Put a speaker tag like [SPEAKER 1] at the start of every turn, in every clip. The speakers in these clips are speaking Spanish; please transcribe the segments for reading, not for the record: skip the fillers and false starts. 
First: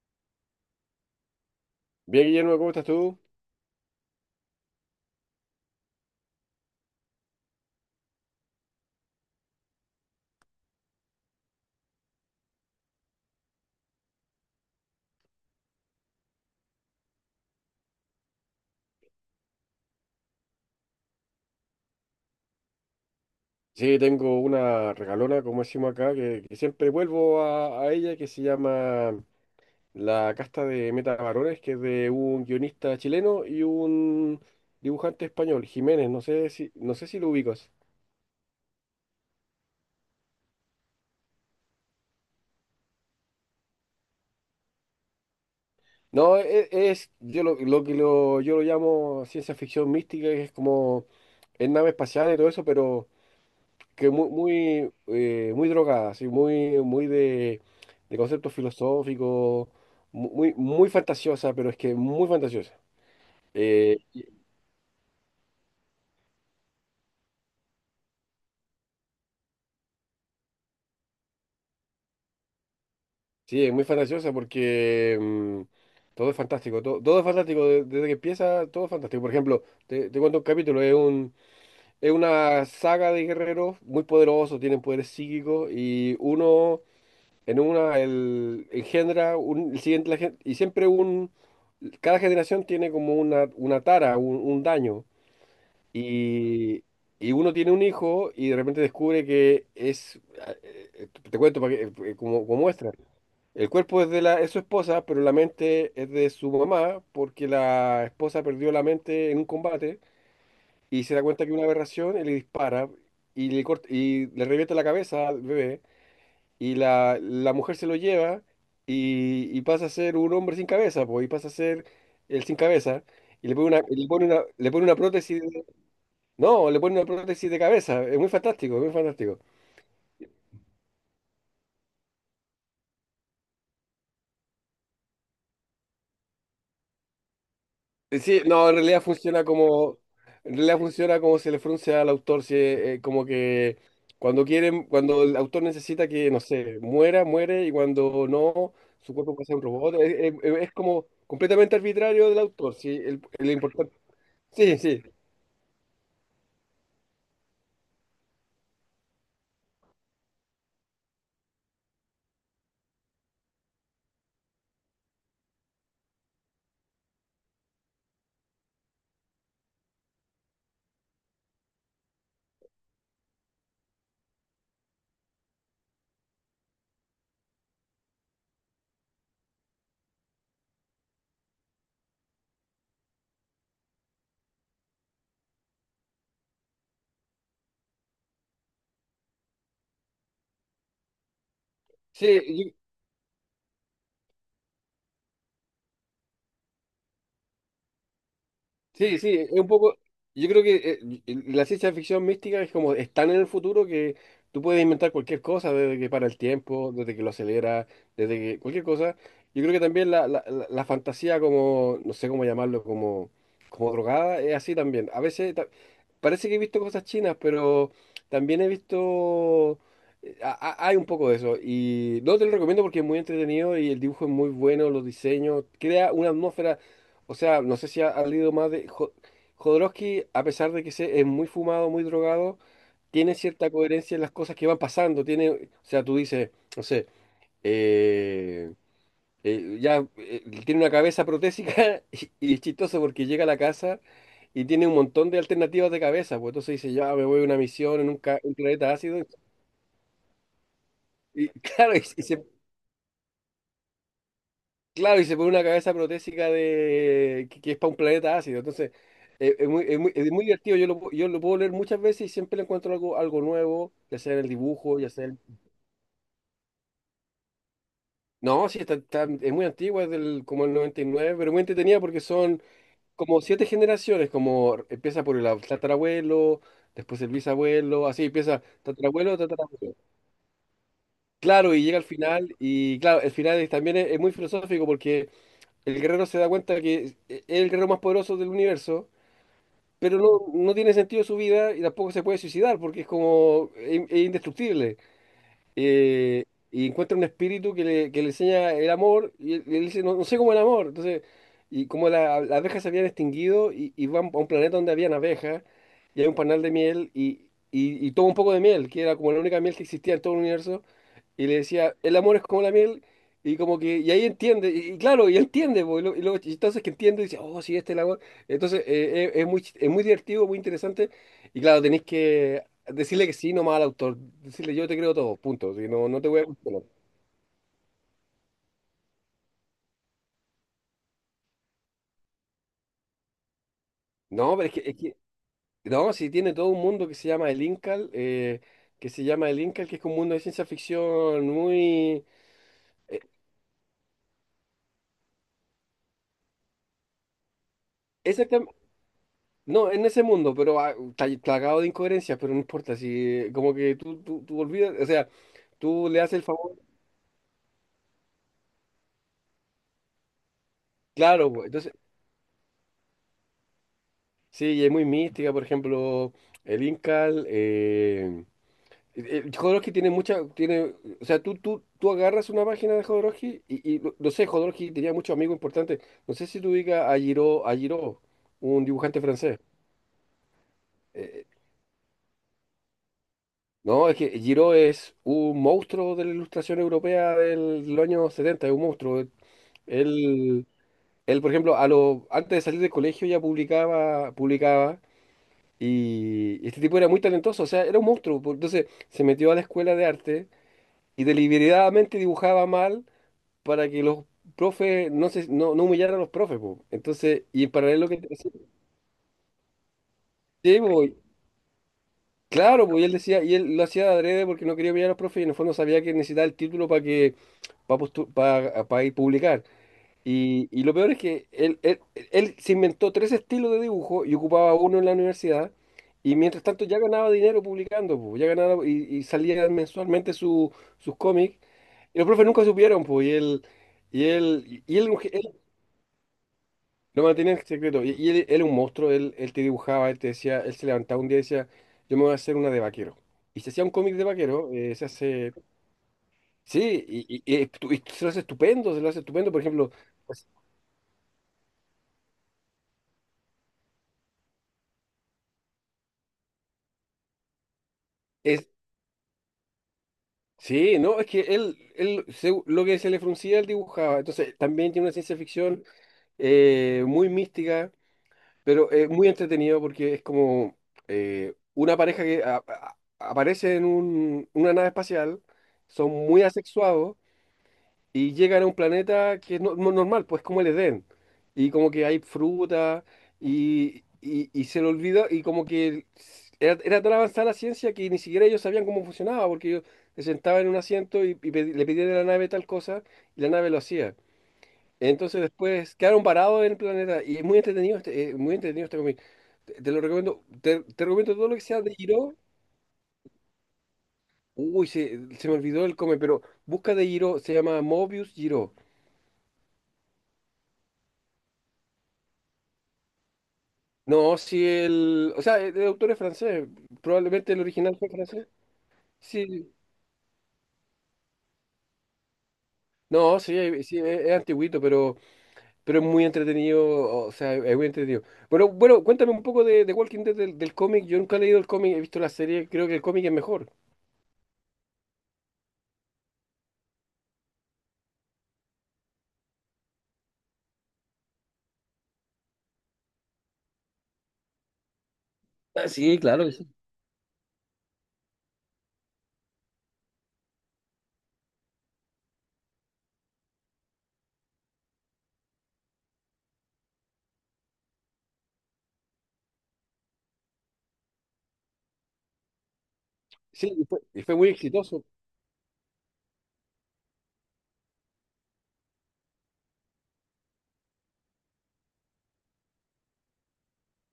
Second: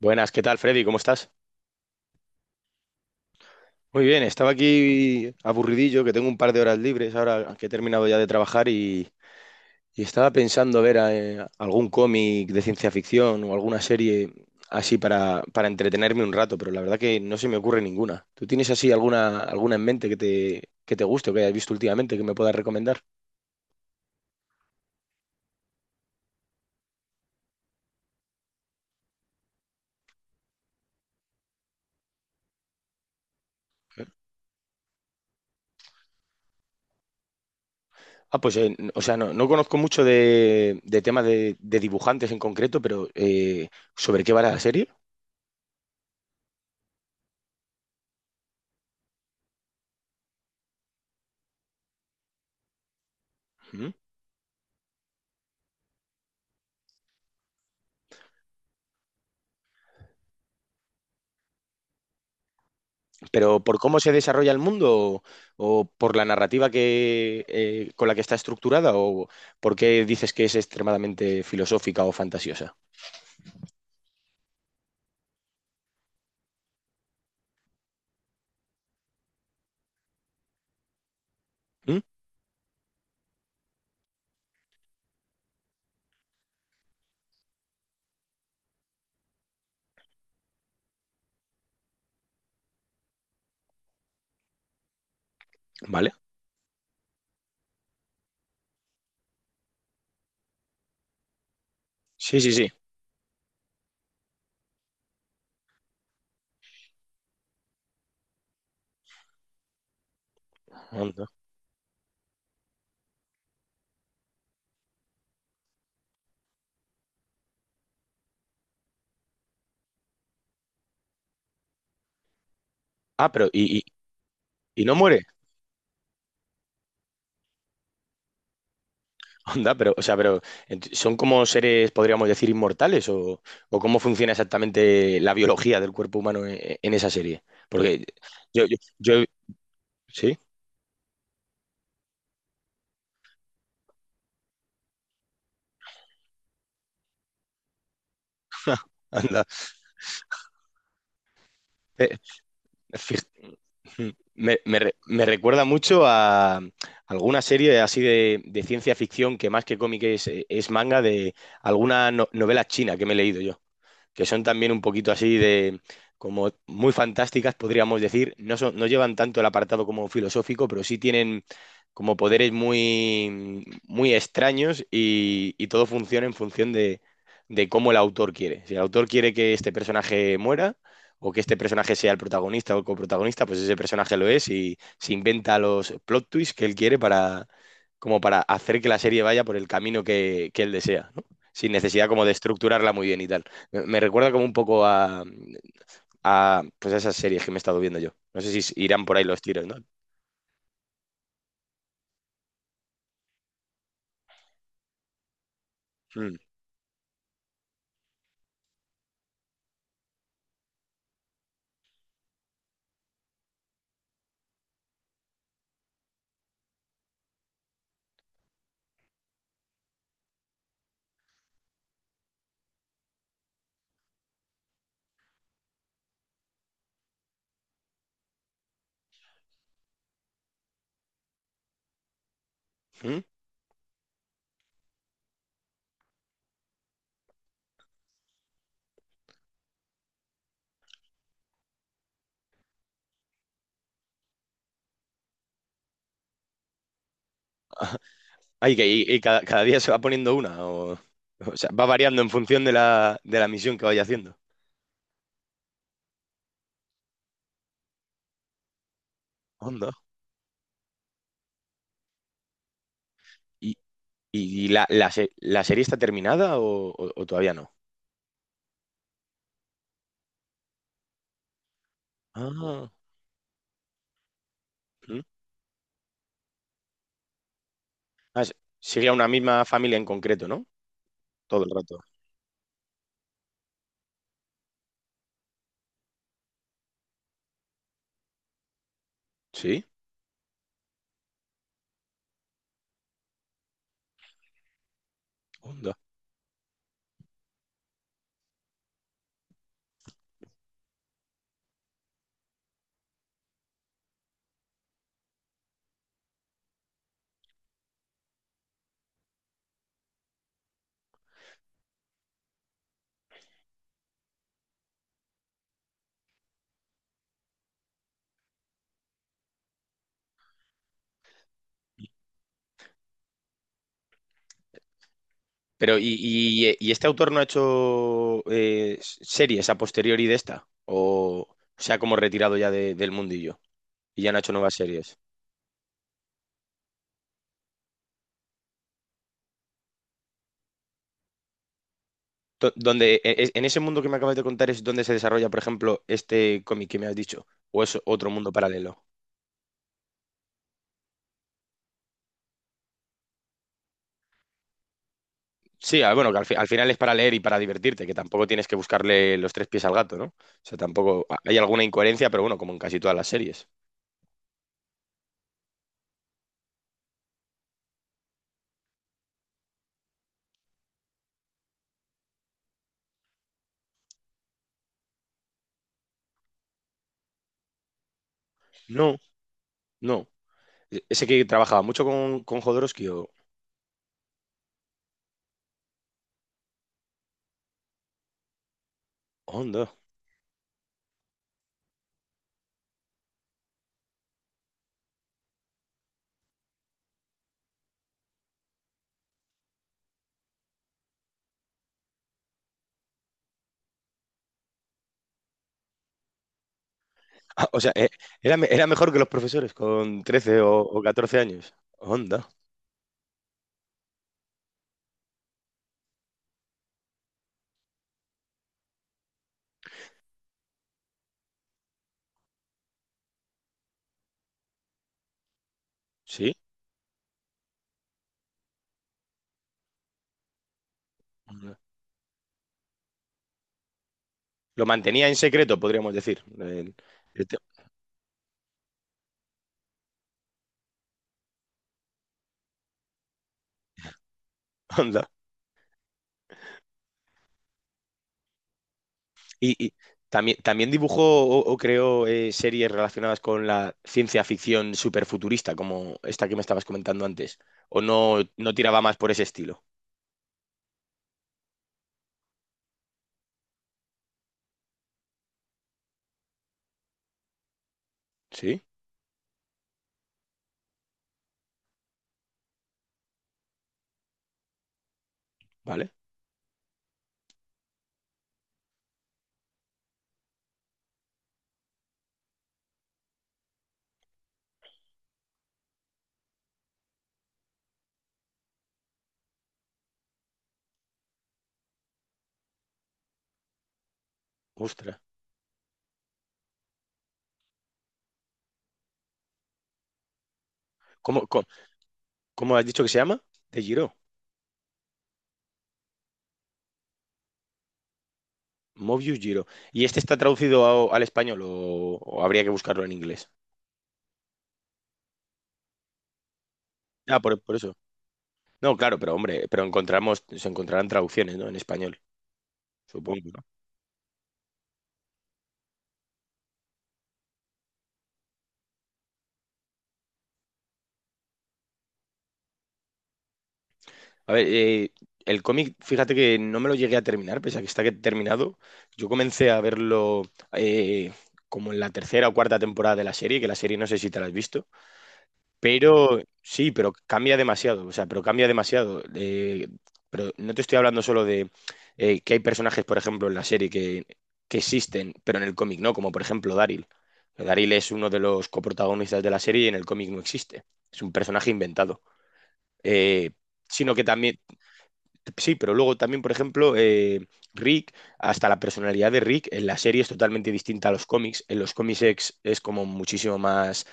[SPEAKER 1] Buenas, ¿qué tal, Freddy? ¿Cómo estás?
[SPEAKER 2] Bien, Guillermo, ¿cómo estás tú?
[SPEAKER 1] Muy bien, estaba aquí aburridillo, que tengo un par de horas libres ahora que he terminado ya de trabajar y estaba pensando ver algún cómic de ciencia ficción o alguna serie así para entretenerme un rato, pero la verdad que no se me ocurre ninguna. ¿Tú tienes así alguna en mente que te guste o que hayas visto últimamente que me puedas recomendar?
[SPEAKER 2] Sí, tengo una regalona, como decimos acá, que siempre vuelvo a ella, que se llama La Casta de Meta Varones, que es de un guionista chileno y un dibujante español, Jiménez. No sé si lo ubicas.
[SPEAKER 1] Ah, pues, o sea, no conozco mucho de temas de dibujantes en concreto, pero ¿sobre qué va la serie?
[SPEAKER 2] No, e- es, yo lo que lo, yo lo llamo ciencia ficción mística, que es como, es nave espacial y todo eso, pero que muy, muy, muy drogada, así, muy, muy de conceptos filosóficos, muy, muy fantasiosa, pero es que muy fantasiosa.
[SPEAKER 1] Pero por
[SPEAKER 2] Eh,
[SPEAKER 1] cómo se
[SPEAKER 2] y-
[SPEAKER 1] desarrolla el mundo o por la narrativa con la que está estructurada o por qué dices que es extremadamente filosófica o fantasiosa.
[SPEAKER 2] sí, es muy fantasiosa porque todo es fantástico, todo es fantástico, desde que empieza todo es fantástico. Por ejemplo, te cuento un capítulo,
[SPEAKER 1] ¿Mm?
[SPEAKER 2] es una saga de guerreros muy poderosos, tienen poderes psíquicos y uno. Engendra un, el siguiente, y siempre un, cada generación tiene como una tara, un daño,
[SPEAKER 1] ¿Vale?
[SPEAKER 2] y, y uno tiene un hijo y de repente descubre que es, te cuento para que, eh, eh,
[SPEAKER 1] Sí,
[SPEAKER 2] como,
[SPEAKER 1] sí,
[SPEAKER 2] como
[SPEAKER 1] sí.
[SPEAKER 2] muestra, el cuerpo es de la, es su esposa, pero la mente es de su mamá, porque la esposa perdió la mente en un combate y se da
[SPEAKER 1] Onda.
[SPEAKER 2] cuenta que es una aberración y le dispara y le corta, y le revienta la cabeza al bebé y la mujer se lo lleva y pasa a ser un hombre sin cabeza, pues, y pasa a ser el sin cabeza,
[SPEAKER 1] Ah, pero y, y-
[SPEAKER 2] le pone
[SPEAKER 1] y no
[SPEAKER 2] una
[SPEAKER 1] muere.
[SPEAKER 2] prótesis. No, le pone una prótesis de cabeza, es muy fantástico, es muy fantástico.
[SPEAKER 1] Onda, pero, o sea, son como seres, podríamos decir, inmortales o cómo funciona exactamente la biología del cuerpo humano en esa serie. Porque
[SPEAKER 2] Sí,
[SPEAKER 1] yo,
[SPEAKER 2] no,
[SPEAKER 1] yo, yo- sí,
[SPEAKER 2] en realidad funciona como, se le frunce al autor, si, como que cuando quieren, cuando el autor necesita que, no sé, muera, muere, y cuando no, su cuerpo
[SPEAKER 1] anda.
[SPEAKER 2] pasa a un robot, es, es como completamente
[SPEAKER 1] Eh,
[SPEAKER 2] arbitrario del autor, sí, el,
[SPEAKER 1] Fij-
[SPEAKER 2] el importante.
[SPEAKER 1] Me,
[SPEAKER 2] Sí,
[SPEAKER 1] me re-
[SPEAKER 2] sí,
[SPEAKER 1] me recuerda mucho a alguna serie así de ciencia ficción que más que cómic es manga de alguna novela china que me he leído yo que son también un poquito así como muy fantásticas, podríamos decir. No son, no llevan tanto el apartado como filosófico, pero sí tienen como poderes muy, muy extraños y todo funciona en función de cómo el autor quiere. Si el autor quiere que este personaje muera o que este personaje sea el protagonista o el coprotagonista, pues ese personaje lo es y se inventa los plot twists que él quiere como para hacer que la serie vaya por el camino que él desea, ¿no? Sin necesidad como de
[SPEAKER 2] sí,
[SPEAKER 1] estructurarla muy bien y tal. Me recuerda como un poco a, pues a esas series que me he estado viendo yo. No sé si irán por
[SPEAKER 2] sí,
[SPEAKER 1] ahí
[SPEAKER 2] sí,
[SPEAKER 1] los
[SPEAKER 2] es
[SPEAKER 1] tiros,
[SPEAKER 2] un
[SPEAKER 1] ¿no?
[SPEAKER 2] poco, yo creo que y la ciencia ficción mística es como, es tan en el futuro que tú puedes inventar cualquier cosa, desde que para
[SPEAKER 1] Mm,
[SPEAKER 2] el tiempo, desde que lo acelera, desde que cualquier cosa. Yo creo que también la fantasía como, no sé cómo llamarlo, como drogada, es así también. A veces parece que he visto cosas chinas, pero también he visto, eh, a- hay un poco de eso. Y no te lo recomiendo porque es muy entretenido y el dibujo es muy bueno, los diseños, crea una atmósfera. O sea, no sé si ha leído más de. Jodorowsky, a pesar de que es muy fumado, muy drogado,
[SPEAKER 1] mm.
[SPEAKER 2] tiene cierta coherencia en las cosas que van pasando. Tiene, o sea, tú dices, no sé, eh, ya, tiene una cabeza protésica y es chistoso porque llega a la casa y tiene un montón de alternativas de cabeza. Pues entonces dice, ya me voy a una misión en un
[SPEAKER 1] Ay, que
[SPEAKER 2] planeta
[SPEAKER 1] y
[SPEAKER 2] ácido.
[SPEAKER 1] cada día se va poniendo una, o,
[SPEAKER 2] Y
[SPEAKER 1] o sea, va
[SPEAKER 2] claro,
[SPEAKER 1] variando en función de la misión que vaya haciendo.
[SPEAKER 2] Y se pone una cabeza protésica de que es para un planeta ácido. Entonces, es muy,
[SPEAKER 1] Onda.
[SPEAKER 2] es muy, es muy divertido. Yo lo puedo leer muchas veces y siempre le encuentro algo,
[SPEAKER 1] ¿Y,
[SPEAKER 2] nuevo, ya sea en el
[SPEAKER 1] y la,
[SPEAKER 2] dibujo,
[SPEAKER 1] la,
[SPEAKER 2] ya sea
[SPEAKER 1] se-
[SPEAKER 2] en.
[SPEAKER 1] la serie está terminada o todavía no?
[SPEAKER 2] No, sí, es muy antigua, es del, como el 99, pero muy entretenida porque son
[SPEAKER 1] Ah,
[SPEAKER 2] como siete generaciones, como
[SPEAKER 1] mm.
[SPEAKER 2] empieza por el tatarabuelo, después el bisabuelo, así
[SPEAKER 1] Ah,
[SPEAKER 2] empieza
[SPEAKER 1] sigue a una
[SPEAKER 2] tatarabuelo,
[SPEAKER 1] misma
[SPEAKER 2] tatarabuelo.
[SPEAKER 1] familia en concreto, ¿no? Todo el
[SPEAKER 2] Claro, y llega
[SPEAKER 1] rato.
[SPEAKER 2] al final, y claro, el final también es muy filosófico porque el guerrero se da cuenta que es el guerrero más poderoso del universo,
[SPEAKER 1] Sí.
[SPEAKER 2] pero no, no tiene sentido su vida y tampoco se puede suicidar porque es como es indestructible,
[SPEAKER 1] Onda.
[SPEAKER 2] eh, y encuentra un espíritu que le enseña el amor, y él dice, no, no sé cómo el amor. Entonces, y como las abejas se habían extinguido, y van a un planeta donde habían abejas, y hay un panal de miel, y toma un poco de miel, que era como la única miel que existía en todo el universo, y le decía, el amor es como la miel, y como que, y ahí entiende, y claro, y entiende, po, y luego entonces que entiende, dice, oh, sí, este es el amor. Entonces, es muy, es muy divertido, muy interesante, y claro, tenéis que decirle que sí nomás al autor, decirle yo te creo todo, punto, si
[SPEAKER 1] Pero,
[SPEAKER 2] no,
[SPEAKER 1] ¿y,
[SPEAKER 2] no te voy a
[SPEAKER 1] y-
[SPEAKER 2] cuestionar.
[SPEAKER 1] y este autor no ha hecho series a posteriori de esta? ¿O se ha como retirado ya del mundillo y ya no ha hecho
[SPEAKER 2] No, pero es
[SPEAKER 1] nuevas
[SPEAKER 2] que, es que-
[SPEAKER 1] series?
[SPEAKER 2] no, si tiene todo un mundo que se llama el Incal, que se llama el Incal, que es como un mundo de ciencia ficción muy.
[SPEAKER 1] Do- Donde,
[SPEAKER 2] eh,
[SPEAKER 1] e- e- en ese mundo que me acabas de contar es donde se desarrolla, por ejemplo, este cómic que me has dicho, o es otro mundo
[SPEAKER 2] exactam-
[SPEAKER 1] paralelo.
[SPEAKER 2] no, en ese mundo, pero está plagado de incoherencias, pero no importa, si como que tú olvidas, o sea,
[SPEAKER 1] Sí,
[SPEAKER 2] tú
[SPEAKER 1] ah,
[SPEAKER 2] le
[SPEAKER 1] bueno,
[SPEAKER 2] haces
[SPEAKER 1] que
[SPEAKER 2] el
[SPEAKER 1] al, al
[SPEAKER 2] favor,
[SPEAKER 1] final es para leer y para divertirte, que tampoco tienes que buscarle los tres pies al gato, ¿no? O sea, tampoco
[SPEAKER 2] claro,
[SPEAKER 1] hay
[SPEAKER 2] pues,
[SPEAKER 1] alguna
[SPEAKER 2] entonces,
[SPEAKER 1] incoherencia, pero bueno, como en casi todas las series.
[SPEAKER 2] sí, y es muy mística, por ejemplo, el Incal. Jodorowsky tiene mucha, tiene, o sea, tú agarras una página de Jodorowsky y no, no sé, Jodorowsky tenía muchos amigos importantes. No sé si tú digas a Giraud, un
[SPEAKER 1] No,
[SPEAKER 2] dibujante francés.
[SPEAKER 1] no. Ese
[SPEAKER 2] Eh,
[SPEAKER 1] que trabajaba mucho con Jodorowsky o...
[SPEAKER 2] no, es que Giraud es un monstruo de la ilustración europea del año 70, es un monstruo.
[SPEAKER 1] Onda.
[SPEAKER 2] Él, él, por ejemplo, antes de salir del colegio ya publicaba, publicaba, y este tipo era muy talentoso, o sea, era un monstruo. Entonces se metió a la escuela de arte y deliberadamente dibujaba mal para que los profes no se no, no humillaran a los profes, po. Entonces, y
[SPEAKER 1] Ah,
[SPEAKER 2] en
[SPEAKER 1] o sea, eh,
[SPEAKER 2] paralelo que
[SPEAKER 1] era, me- era mejor que los profesores con 13 o,
[SPEAKER 2] sí,
[SPEAKER 1] o
[SPEAKER 2] po,
[SPEAKER 1] 14 años. Onda,
[SPEAKER 2] claro, pues él decía, y él lo hacía de adrede porque no quería humillar a los profes y en el fondo sabía que necesitaba el título para que, ir publicar. Y lo peor es que él se inventó tres estilos de dibujo y ocupaba uno en la universidad. Y
[SPEAKER 1] sí.
[SPEAKER 2] mientras tanto ya ganaba dinero publicando, po, ya ganaba y salía mensualmente sus cómics.
[SPEAKER 1] Onda.
[SPEAKER 2] Y los profes nunca supieron, pues, y él,
[SPEAKER 1] Lo
[SPEAKER 2] y él,
[SPEAKER 1] mantenía en secreto, podríamos decir.
[SPEAKER 2] Lo
[SPEAKER 1] El
[SPEAKER 2] mantenía
[SPEAKER 1] te-
[SPEAKER 2] en secreto. Y él, él un monstruo, él te dibujaba, él te decía, él se levantaba un día y decía, yo me voy a hacer una de vaquero. Y se hacía un cómic de vaquero. Se
[SPEAKER 1] Onda.
[SPEAKER 2] hace, sí, y se lo hace estupendo, se lo hace estupendo, por
[SPEAKER 1] Y,
[SPEAKER 2] ejemplo,
[SPEAKER 1] y
[SPEAKER 2] pues,
[SPEAKER 1] también dibujó o creó series relacionadas con la ciencia ficción superfuturista, como esta que me estabas comentando antes. ¿O no,
[SPEAKER 2] es,
[SPEAKER 1] no tiraba más por ese estilo?
[SPEAKER 2] sí, no, es que lo que se le fruncía, él dibujaba. Entonces, también tiene una ciencia ficción muy mística,
[SPEAKER 1] Sí,
[SPEAKER 2] pero muy entretenido porque es como una pareja que aparece en una nave espacial,
[SPEAKER 1] vale.
[SPEAKER 2] son muy asexuados y llegan a un planeta que es normal, pues como el Edén. Y como que hay fruta y se le olvida y como que era tan avanzada la ciencia que ni siquiera ellos sabían cómo funcionaba, porque yo se sentaba en un asiento y le pedían a la nave tal cosa y la nave lo hacía.
[SPEAKER 1] Ostras.
[SPEAKER 2] Entonces después quedaron parados en el planeta y es muy entretenido este cómic. Te lo recomiendo, te recomiendo
[SPEAKER 1] ¿Cómo,
[SPEAKER 2] todo lo que
[SPEAKER 1] cómo,
[SPEAKER 2] sea de Giro.
[SPEAKER 1] cómo has dicho que se llama? De Giro.
[SPEAKER 2] Uy, se me olvidó el cómic, pero busca de Giro, se llama Mobius Giro.
[SPEAKER 1] Mobius Giro. ¿Y este está traducido al español o habría que buscarlo en inglés?
[SPEAKER 2] No, si el. O sea, el autor es francés.
[SPEAKER 1] Ah,
[SPEAKER 2] Probablemente
[SPEAKER 1] por,
[SPEAKER 2] el
[SPEAKER 1] por eso.
[SPEAKER 2] original fue francés.
[SPEAKER 1] No, claro, pero hombre,
[SPEAKER 2] Sí.
[SPEAKER 1] se encontrarán traducciones, ¿no? En español,
[SPEAKER 2] No,
[SPEAKER 1] supongo,
[SPEAKER 2] sí,
[SPEAKER 1] ¿no?
[SPEAKER 2] sí, es antiguito, pero, es muy entretenido. O sea, es muy entretenido. Bueno, bueno, cuéntame un poco de Walking Dead del cómic. Yo nunca he leído el cómic, he visto la serie, creo que el cómic es mejor.
[SPEAKER 1] A ver, el cómic, fíjate que no me lo llegué a terminar, pese a que está terminado. Yo comencé a verlo eh, como en la tercera o cuarta temporada de la serie, que la serie no sé si te la has visto.
[SPEAKER 2] Ah, sí,
[SPEAKER 1] Pero
[SPEAKER 2] claro que sí.
[SPEAKER 1] sí, pero cambia demasiado, o sea, pero cambia demasiado. Pero no te estoy hablando solo de que hay personajes, por ejemplo, en la serie que existen, pero en el cómic no, como por ejemplo Daryl. Daryl es uno de los coprotagonistas de la serie y en el cómic no existe. Es un personaje inventado. Eh,
[SPEAKER 2] Sí, y fue,
[SPEAKER 1] Sino
[SPEAKER 2] y
[SPEAKER 1] que
[SPEAKER 2] fue muy
[SPEAKER 1] también,
[SPEAKER 2] exitoso.
[SPEAKER 1] sí, pero luego también, por ejemplo, Rick, hasta la personalidad de Rick en la serie es totalmente distinta a los cómics. En los cómics es como muchísimo más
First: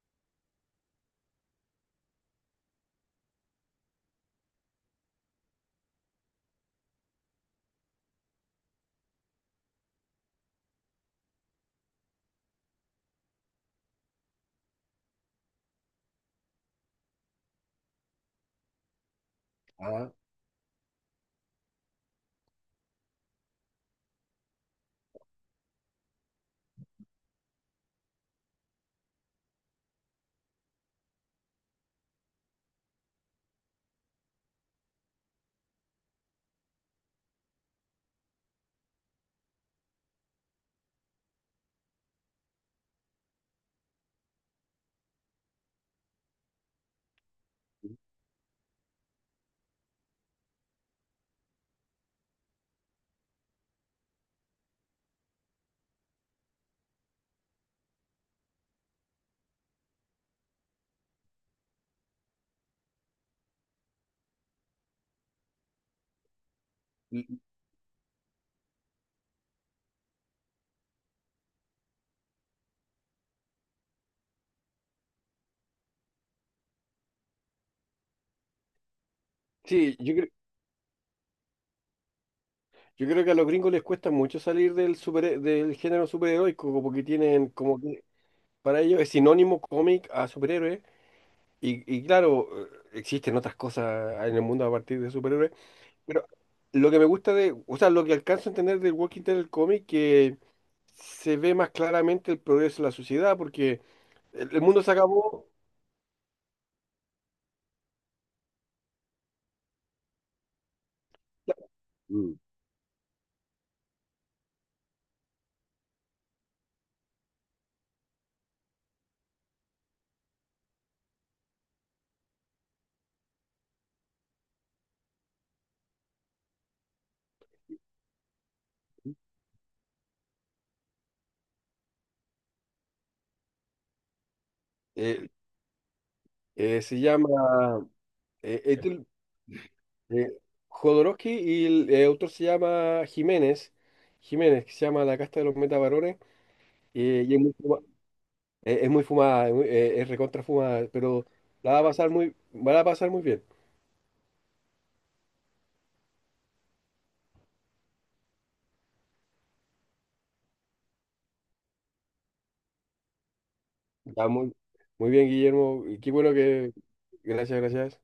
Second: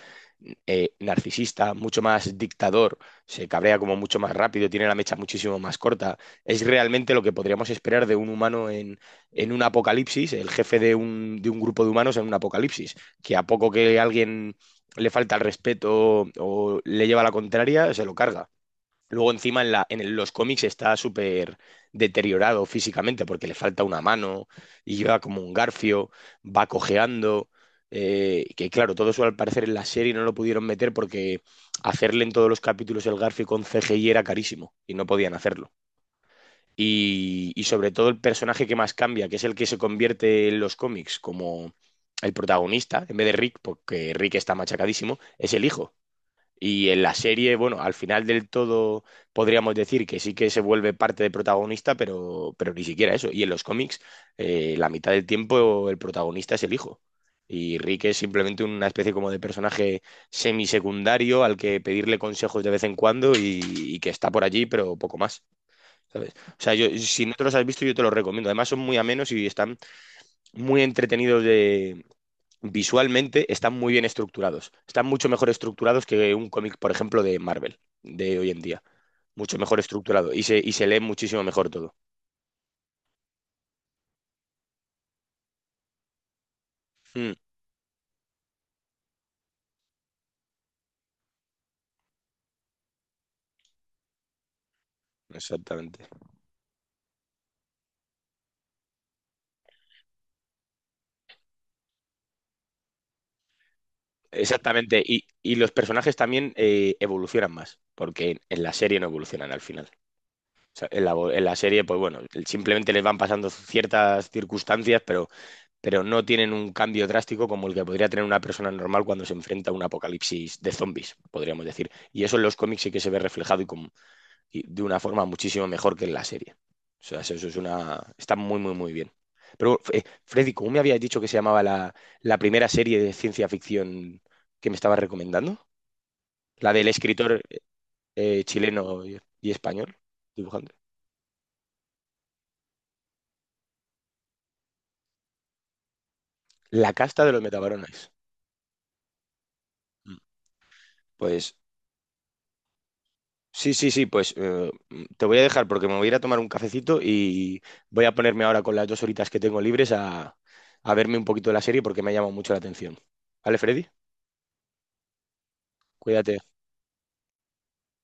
[SPEAKER 1] narcisista, mucho más dictador, se cabrea como mucho más rápido, tiene la mecha muchísimo más corta. Es realmente lo que podríamos esperar de un humano en un apocalipsis, el jefe de un grupo de humanos en un apocalipsis, que a poco que alguien le falta el respeto o le lleva la contraria, se lo carga. Luego encima
[SPEAKER 2] Ah.
[SPEAKER 1] en los cómics está súper deteriorado físicamente porque le falta una mano y lleva como un garfio, va cojeando. Que claro, todo eso al parecer en la serie no lo pudieron meter porque hacerle en todos los capítulos el garfio con CGI era carísimo y no podían hacerlo. Y sobre todo el personaje que más cambia, que es el que se convierte en los cómics como el protagonista, en vez de Rick, porque Rick está machacadísimo, es el hijo. Y en la serie, bueno, al final del todo podríamos decir que sí que se vuelve parte de protagonista, pero ni siquiera eso. Y en los cómics, la mitad del tiempo el protagonista es el hijo. Y Rick es simplemente una especie como de personaje semisecundario al que pedirle consejos de vez en cuando y que está por allí, pero poco más. ¿Sabes? O sea, yo, si no
[SPEAKER 2] Y-
[SPEAKER 1] te los has visto, yo te los recomiendo. Además, son muy amenos y están muy entretenidos. Visualmente están muy bien estructurados. Están mucho mejor estructurados que un cómic, por ejemplo, de Marvel, de hoy en día. Mucho mejor
[SPEAKER 2] Sí, yo creo,
[SPEAKER 1] estructurado y y se lee muchísimo mejor todo.
[SPEAKER 2] yo creo que a los gringos les cuesta mucho salir del super, del género superheroico,
[SPEAKER 1] Mm,
[SPEAKER 2] como que para ellos es sinónimo cómic a superhéroe. Y claro, existen otras cosas en el mundo a partir de superhéroes,
[SPEAKER 1] exactamente.
[SPEAKER 2] pero lo que me gusta o sea, lo que alcanzo a entender del Walking Dead del cómic, que se ve más claramente el progreso de la sociedad, porque el mundo se
[SPEAKER 1] Exactamente. Y,
[SPEAKER 2] acabó.
[SPEAKER 1] y los personajes también evolucionan más, porque en la serie no evolucionan al final. O sea, en la serie, pues bueno,
[SPEAKER 2] Mm.
[SPEAKER 1] simplemente les van pasando ciertas circunstancias, pero no tienen un cambio drástico como el que podría tener una persona normal cuando se enfrenta a un apocalipsis de zombies, podríamos decir. Y eso en los cómics sí que se ve reflejado y de una forma muchísimo mejor que en la serie. O sea, eso es una. Está muy, muy, muy bien. Pero, Freddy, ¿cómo me habías dicho que se llamaba la primera serie de ciencia ficción que me estabas
[SPEAKER 2] eh,
[SPEAKER 1] recomendando? La
[SPEAKER 2] eh,
[SPEAKER 1] del
[SPEAKER 2] se llama
[SPEAKER 1] escritor
[SPEAKER 2] eh,
[SPEAKER 1] chileno
[SPEAKER 2] Etel-
[SPEAKER 1] y español,
[SPEAKER 2] eh,
[SPEAKER 1] dibujante.
[SPEAKER 2] Jodorowsky y el autor se llama Jiménez, que se llama La Casta de los Metabarones,
[SPEAKER 1] La casta de
[SPEAKER 2] y es
[SPEAKER 1] los
[SPEAKER 2] muy, fuma-
[SPEAKER 1] metabarones.
[SPEAKER 2] eh, es muy fumada, es
[SPEAKER 1] Mm.
[SPEAKER 2] recontra fumada, pero
[SPEAKER 1] Pues
[SPEAKER 2] la va a pasar muy, van a pasar muy bien.
[SPEAKER 1] sí, sí, sí, pues te voy a dejar porque me voy a ir a tomar un cafecito y voy a ponerme ahora con las 2 horitas que tengo libres a verme un poquito de la serie porque me ha llamado mucho la atención. ¿Vale, Freddy?
[SPEAKER 2] Ya, muy, muy bien, Guillermo. Y qué bueno
[SPEAKER 1] Cuídate.
[SPEAKER 2] que. Gracias, gracias.